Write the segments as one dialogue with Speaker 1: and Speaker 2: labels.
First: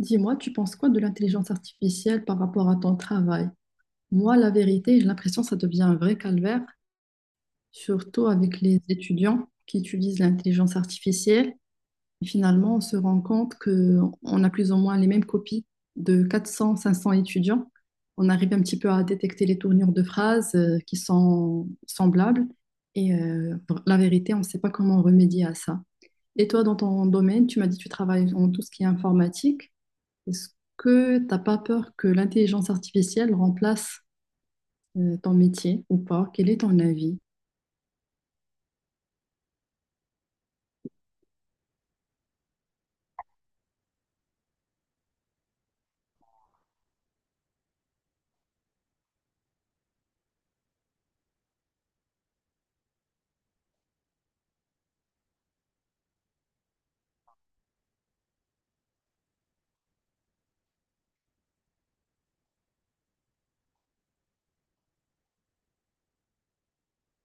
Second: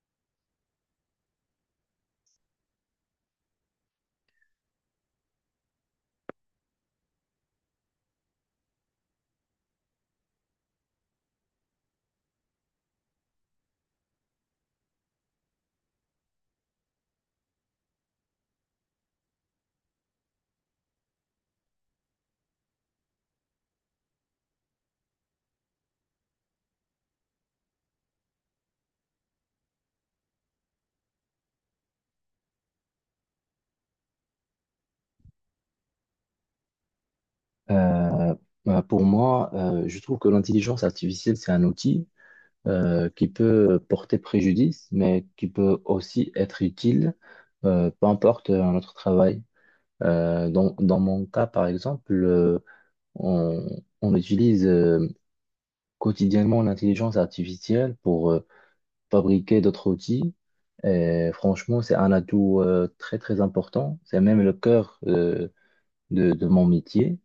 Speaker 1: Dis-moi, tu penses quoi de l'intelligence artificielle par rapport à ton travail? Moi, la vérité, j'ai l'impression que ça devient un vrai calvaire, surtout avec les étudiants qui utilisent l'intelligence artificielle. Et finalement, on se rend compte qu'on a plus ou moins les mêmes copies de 400, 500 étudiants. On arrive un petit peu à détecter les tournures de phrases qui sont semblables. Et la vérité, on ne sait pas comment remédier à ça. Et toi, dans ton domaine, tu m'as dit que tu travailles en tout ce qui est informatique. Est-ce que t'as pas peur que l'intelligence artificielle remplace ton métier ou pas? Quel est ton avis?
Speaker 2: Euh, pour moi, je trouve que l'intelligence artificielle, c'est un outil qui peut porter préjudice, mais qui peut aussi être utile, peu importe notre travail. Dans mon cas, par exemple, on, on utilise quotidiennement l'intelligence artificielle pour fabriquer d'autres outils. Et franchement, c'est un atout très, très important. C'est même le cœur de mon métier.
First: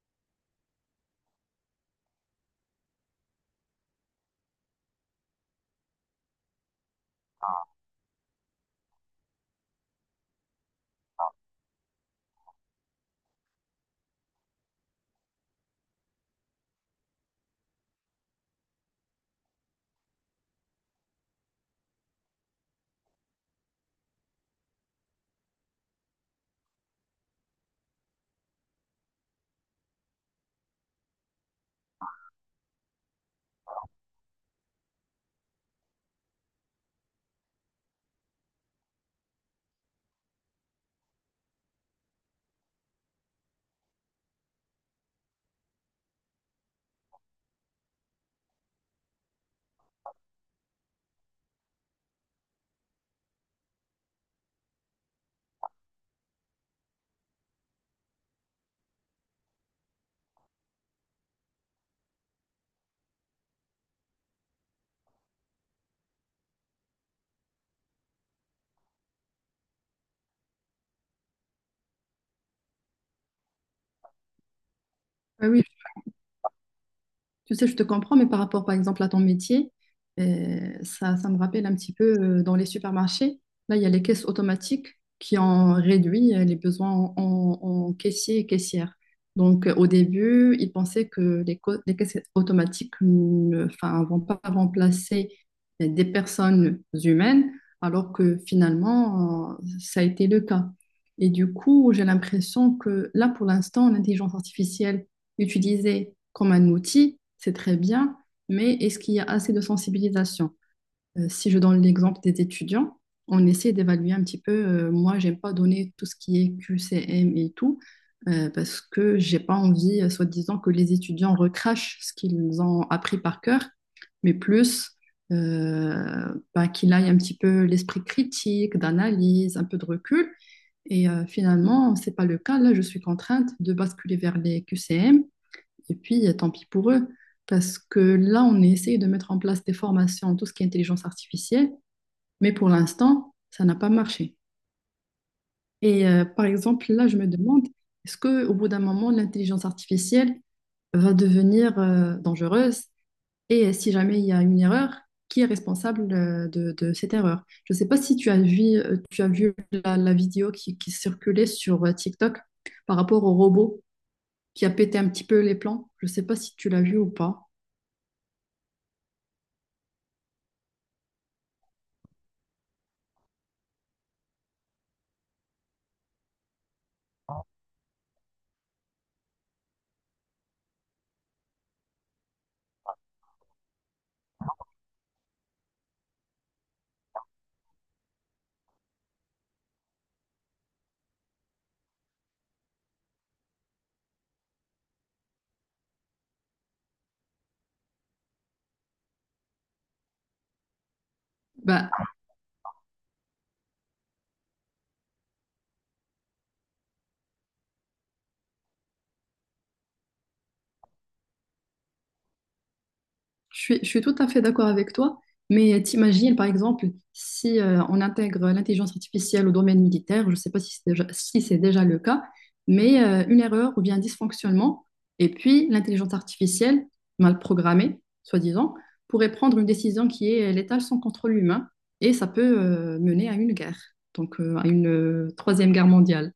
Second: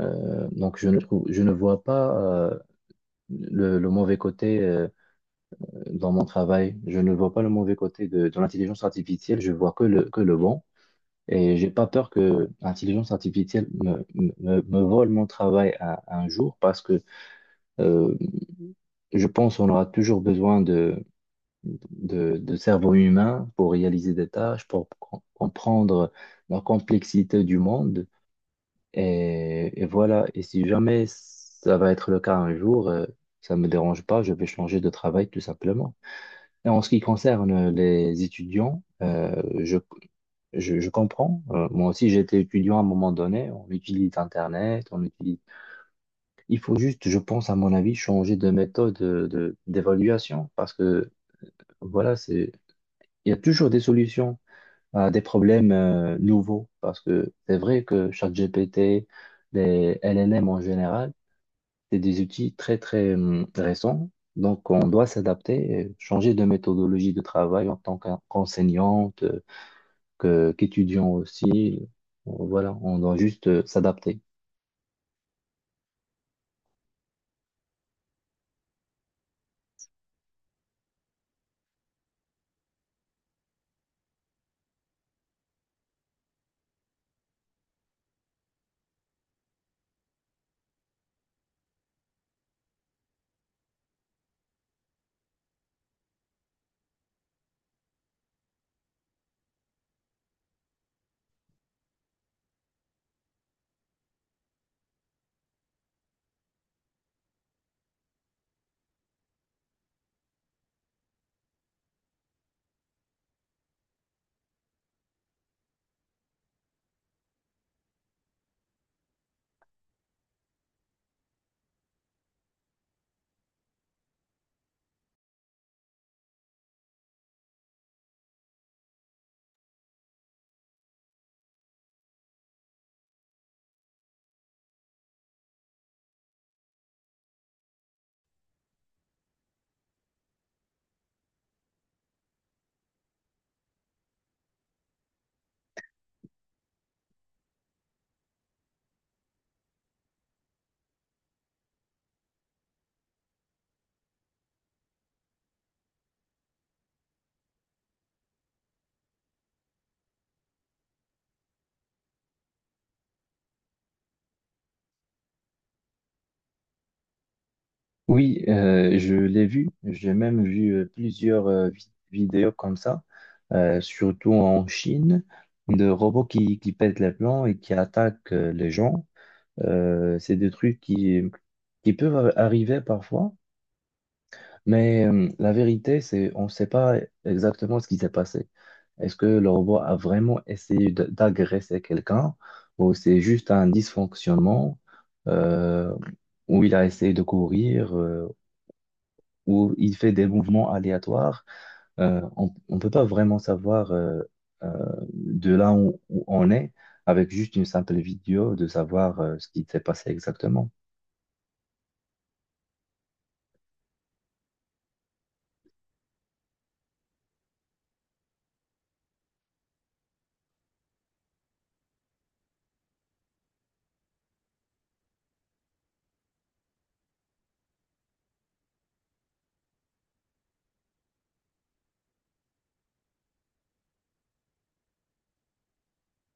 Speaker 2: Donc je ne vois pas le mauvais côté dans mon travail. Je ne vois pas le mauvais côté de l'intelligence artificielle. Je vois que le bon. Et j'ai pas peur que l'intelligence artificielle me vole mon travail un jour parce que euh, je pense qu'on aura toujours besoin de cerveau humain pour réaliser des tâches, pour comprendre la complexité du monde. Et voilà, et si jamais ça va être le cas un jour, ça me dérange pas, je vais changer de travail tout simplement. Et en ce qui concerne les étudiants, je comprends. Moi aussi, j'étais étudiant à un moment donné, on utilise Internet, on utilise... Il faut juste, je pense, à mon avis, changer de méthode d'évaluation parce que, voilà, c'est... Il y a toujours des solutions à des problèmes nouveaux parce que c'est vrai que ChatGPT, les LLM en général, c'est des outils très, très récents. Donc, on doit s'adapter, changer de méthodologie de travail en tant qu'enseignante, qu'étudiant aussi. Voilà, on doit juste s'adapter.
Speaker 1: Ah oui, tu sais, je te comprends, mais par rapport, par exemple, à ton métier, ça, ça me rappelle un petit peu dans les supermarchés. Là, il y a les caisses automatiques qui ont réduit les besoins en caissiers et caissières. Donc, au début, ils pensaient que les caisses automatiques ne enfin, vont pas remplacer des personnes humaines, alors que finalement, ça a été le cas. Et du coup, j'ai l'impression que là, pour l'instant, l'intelligence artificielle utilisé comme un outil, c'est très bien, mais est-ce qu'il y a assez de sensibilisation. Si je donne l'exemple des étudiants, on essaie d'évaluer un petit peu. Moi, j'aime pas donner tout ce qui est QCM et tout, parce que j'ai pas envie, soi-disant, que les étudiants recrachent ce qu'ils ont appris par cœur, mais plus bah, qu'il aille un petit peu l'esprit critique, d'analyse, un peu de recul. Et finalement, c'est pas le cas. Là, je suis contrainte de basculer vers les QCM et puis, tant pis pour eux, parce que là, on essaye de mettre en place des formations, tout ce qui est intelligence artificielle, mais pour l'instant, ça n'a pas marché. Et par exemple, là, je me demande, est-ce que au bout d'un moment, l'intelligence artificielle va devenir dangereuse? Et si jamais il y a une erreur, qui est responsable de cette erreur? Je ne sais pas si tu as vu la vidéo qui circulait sur TikTok par rapport au robot qui a pété un petit peu les plans. Je ne sais pas si tu l'as vu ou pas.
Speaker 2: Oui, je l'ai vu. J'ai même vu plusieurs vidéos comme ça, surtout en Chine, de robots qui pètent les plans et qui attaquent les gens. C'est des trucs qui peuvent arriver parfois. Mais la vérité, c'est on ne sait pas exactement ce qui s'est passé. Est-ce que le robot a vraiment essayé d'agresser quelqu'un ou c'est juste un dysfonctionnement euh, où il a essayé de courir où il fait des mouvements aléatoires,
Speaker 1: Bah,
Speaker 2: on ne peut pas vraiment savoir euh, de là où, où on est avec juste une simple vidéo de savoir ce qui s'est passé exactement.
Speaker 1: je suis tout à fait d'accord avec toi, mais t'imagines, par exemple, si on intègre l'intelligence artificielle au domaine militaire, je ne sais pas si c'est déjà le cas, mais une erreur ou bien un dysfonctionnement, et puis l'intelligence artificielle, mal programmée, soi-disant, pourrait prendre une décision qui est létale sans contrôle humain, et ça peut mener à une guerre, donc à une troisième guerre mondiale.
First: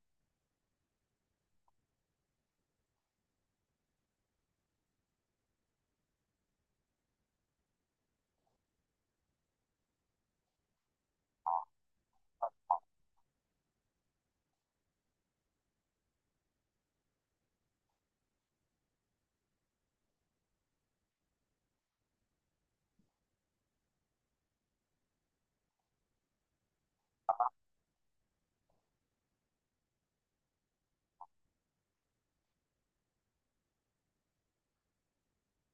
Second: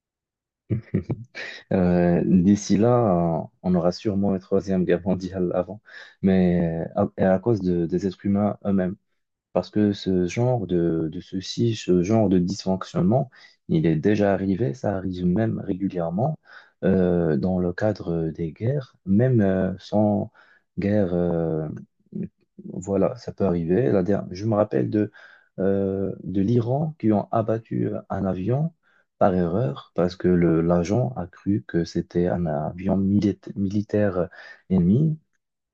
Speaker 2: D'ici là, on aura sûrement une troisième guerre mondiale avant, mais et à cause des êtres humains eux-mêmes. Parce que ce genre de souci, ce genre de dysfonctionnement, il est déjà arrivé, ça arrive même régulièrement dans le cadre des guerres, même sans guerre, voilà, ça peut arriver. Je me rappelle de l'Iran qui ont abattu un avion par erreur parce que l'agent a cru que c'était un avion militaire ennemi.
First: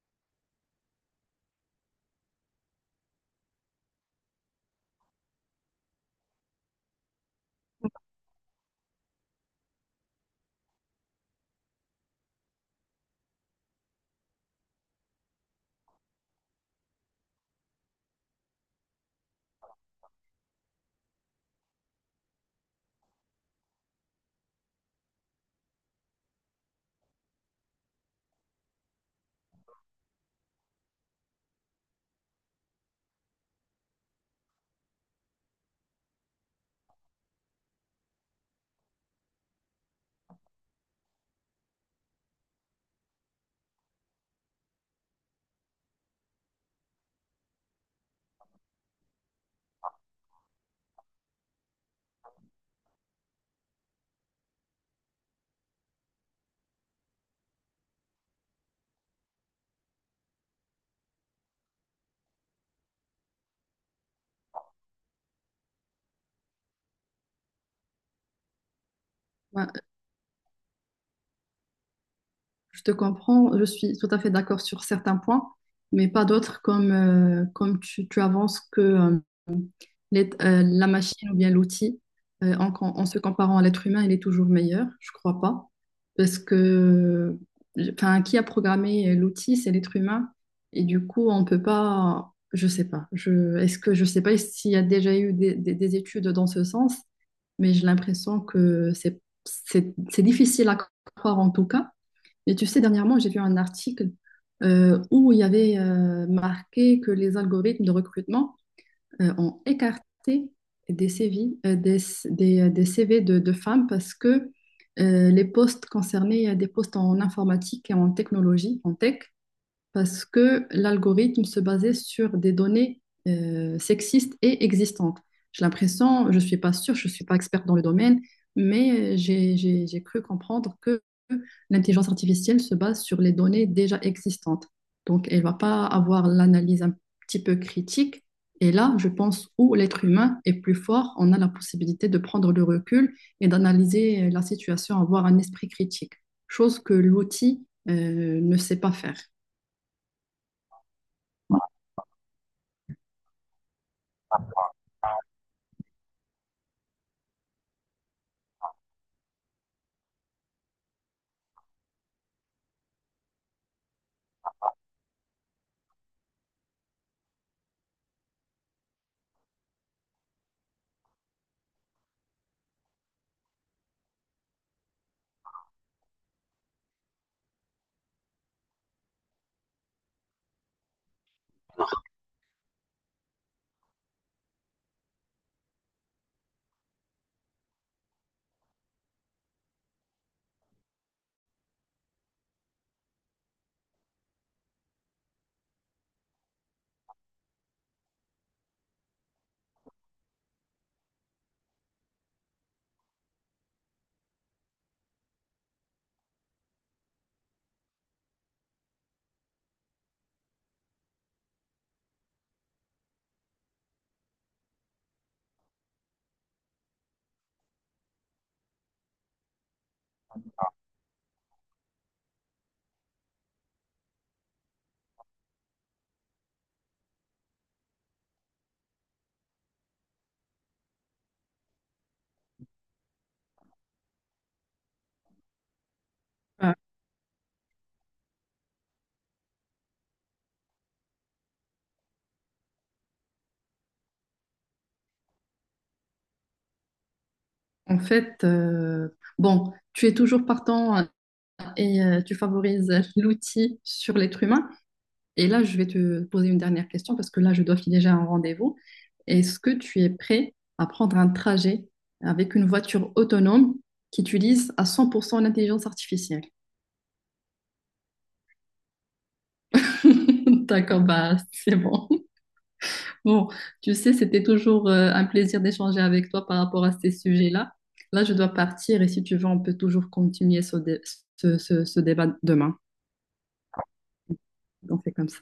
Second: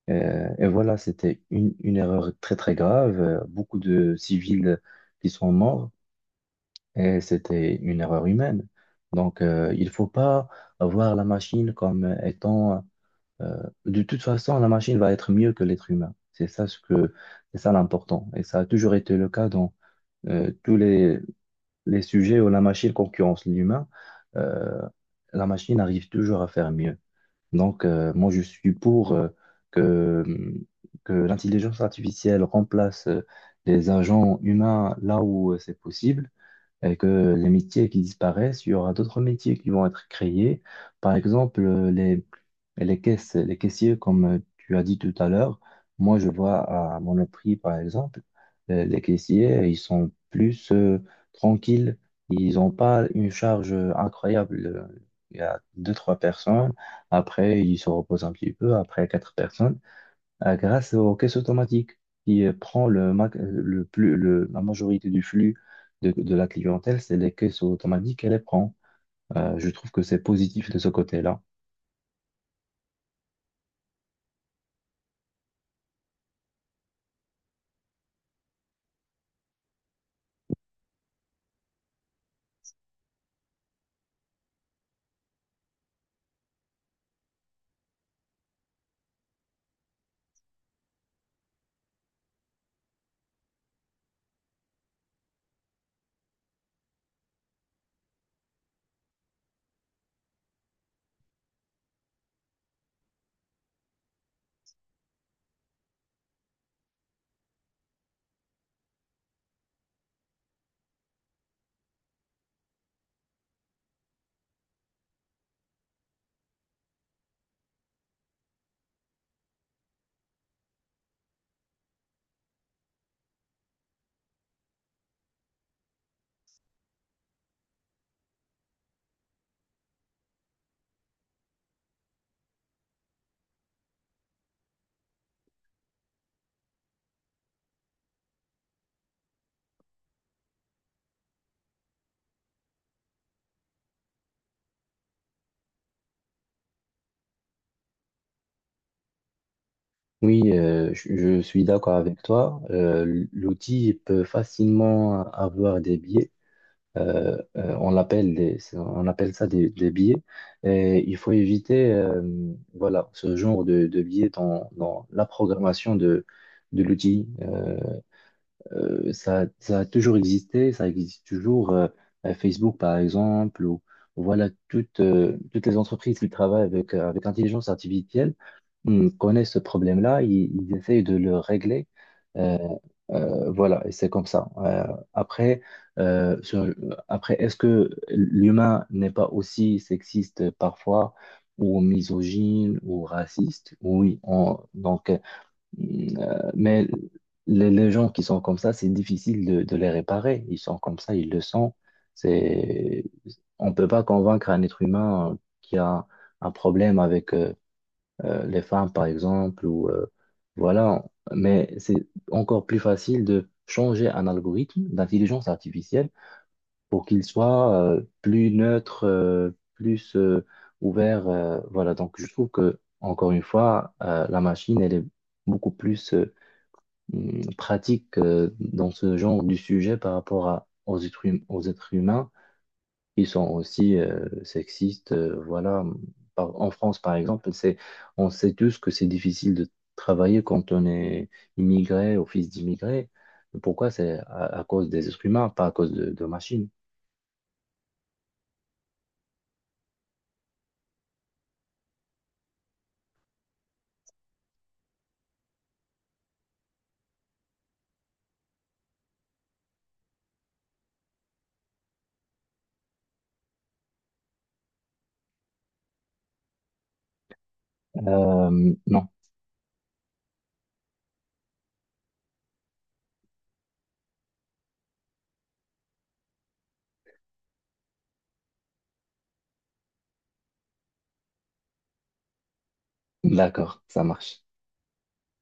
Speaker 2: Et voilà, c'était une erreur très très grave. Beaucoup de civils qui sont morts et c'était une erreur humaine. Donc, il faut pas voir la machine comme étant... de toute façon, la machine va être mieux que l'être humain. C'est ça l'important. Et ça a toujours été le cas dans euh, tous les, les sujets où la machine concurrence l'humain. Euh, la machine arrive toujours à faire mieux. Donc, moi, je suis pour que, que l'intelligence artificielle remplace les agents humains là où c'est possible avec les métiers qui disparaissent, il y aura d'autres métiers qui vont être créés. Par exemple, les caisses, les caissiers, comme tu as dit tout à l'heure, moi je vois à Monoprix, par exemple, les caissiers, ils sont plus tranquilles, ils n'ont pas une charge incroyable. Il y a deux, trois personnes, après ils se reposent un petit peu, après quatre personnes grâce aux caisses automatiques qui prend le, ma- le plus, le- la majorité du flux de la clientèle, c'est les caisses automatiques qu'elle les prend. Je trouve que c'est positif de ce côté-là.
Speaker 1: Je te comprends, je suis tout à fait d'accord sur certains points, mais pas d'autres comme tu avances que la machine ou bien l'outil, en se comparant à l'être humain, il est toujours meilleur. Je crois pas. Parce que enfin, qui a programmé l'outil, c'est l'être humain. Et du coup, on peut pas, je sais pas. Est-ce que je sais pas s'il y a déjà eu des études dans ce sens, mais j'ai l'impression que c'est difficile à croire en tout cas. Et tu sais, dernièrement, j'ai vu un article où il y avait marqué que les algorithmes de recrutement ont écarté des CV, des CV de femmes parce que les postes concernés, des postes en informatique et en technologie, en tech, parce que l'algorithme se basait sur des données sexistes et existantes. J'ai l'impression, je ne suis pas sûre, je ne suis pas experte dans le domaine, mais j'ai cru comprendre que l'intelligence artificielle se base sur les données déjà existantes. Donc, elle ne va pas avoir l'analyse un petit peu critique. Et là, je pense où l'être humain est plus fort, on a la possibilité de prendre le recul et d'analyser la situation, avoir un esprit critique, chose que l'outil ne sait pas faire.
Speaker 2: Oui, je suis d'accord avec toi. L'outil peut facilement avoir des biais. On appelle ça des biais. Et il faut éviter voilà, ce genre de biais dans la programmation de l'outil. Ça a toujours existé, ça existe toujours. À Facebook, par exemple, ou voilà, toutes, toutes les entreprises qui travaillent avec, avec l'intelligence artificielle connaissent ce problème-là, ils essayent de le régler. Euh, voilà, et c'est comme ça. Après, euh, sur- Après, est-ce que l'humain n'est pas aussi sexiste parfois, ou misogyne, ou raciste? Oui, donc Mm, mais les gens qui sont comme ça, c'est difficile de les réparer. Ils sont comme ça, ils le sont. C'est, on peut pas convaincre un être humain qui a un problème avec les femmes, par exemple, ou voilà. Mais c'est encore plus facile de changer un algorithme d'intelligence artificielle pour qu'il soit plus neutre, plus ouvert. Voilà. Donc, je trouve que encore une fois, la machine, elle est beaucoup plus pratique dans ce genre du sujet par rapport à, aux êtres humains qui sont aussi sexistes. Voilà. En France, par exemple, c'est, on sait tous que c'est difficile de travailler quand on est immigré ou fils d'immigré. Pourquoi? C'est à cause des êtres humains, pas à cause de machines.
Speaker 1: En fait, bon, tu es toujours partant hein, et tu favorises l'outil sur l'être humain. Et là, je vais te poser une dernière question parce que là, je dois filer déjà un rendez-vous. Est-ce que tu es prêt à prendre un trajet avec une voiture autonome qui utilise à 100% l'intelligence artificielle?
Speaker 2: Non,
Speaker 1: D'accord, bah c'est bon. Bon, tu sais, c'était toujours un plaisir d'échanger avec toi par rapport à ces sujets-là. Là, je dois partir et si tu veux, on peut toujours continuer ce dé- ce- ce- ce débat demain.
Speaker 2: d'accord, ça marche.
Speaker 1: Donc c'est comme ça.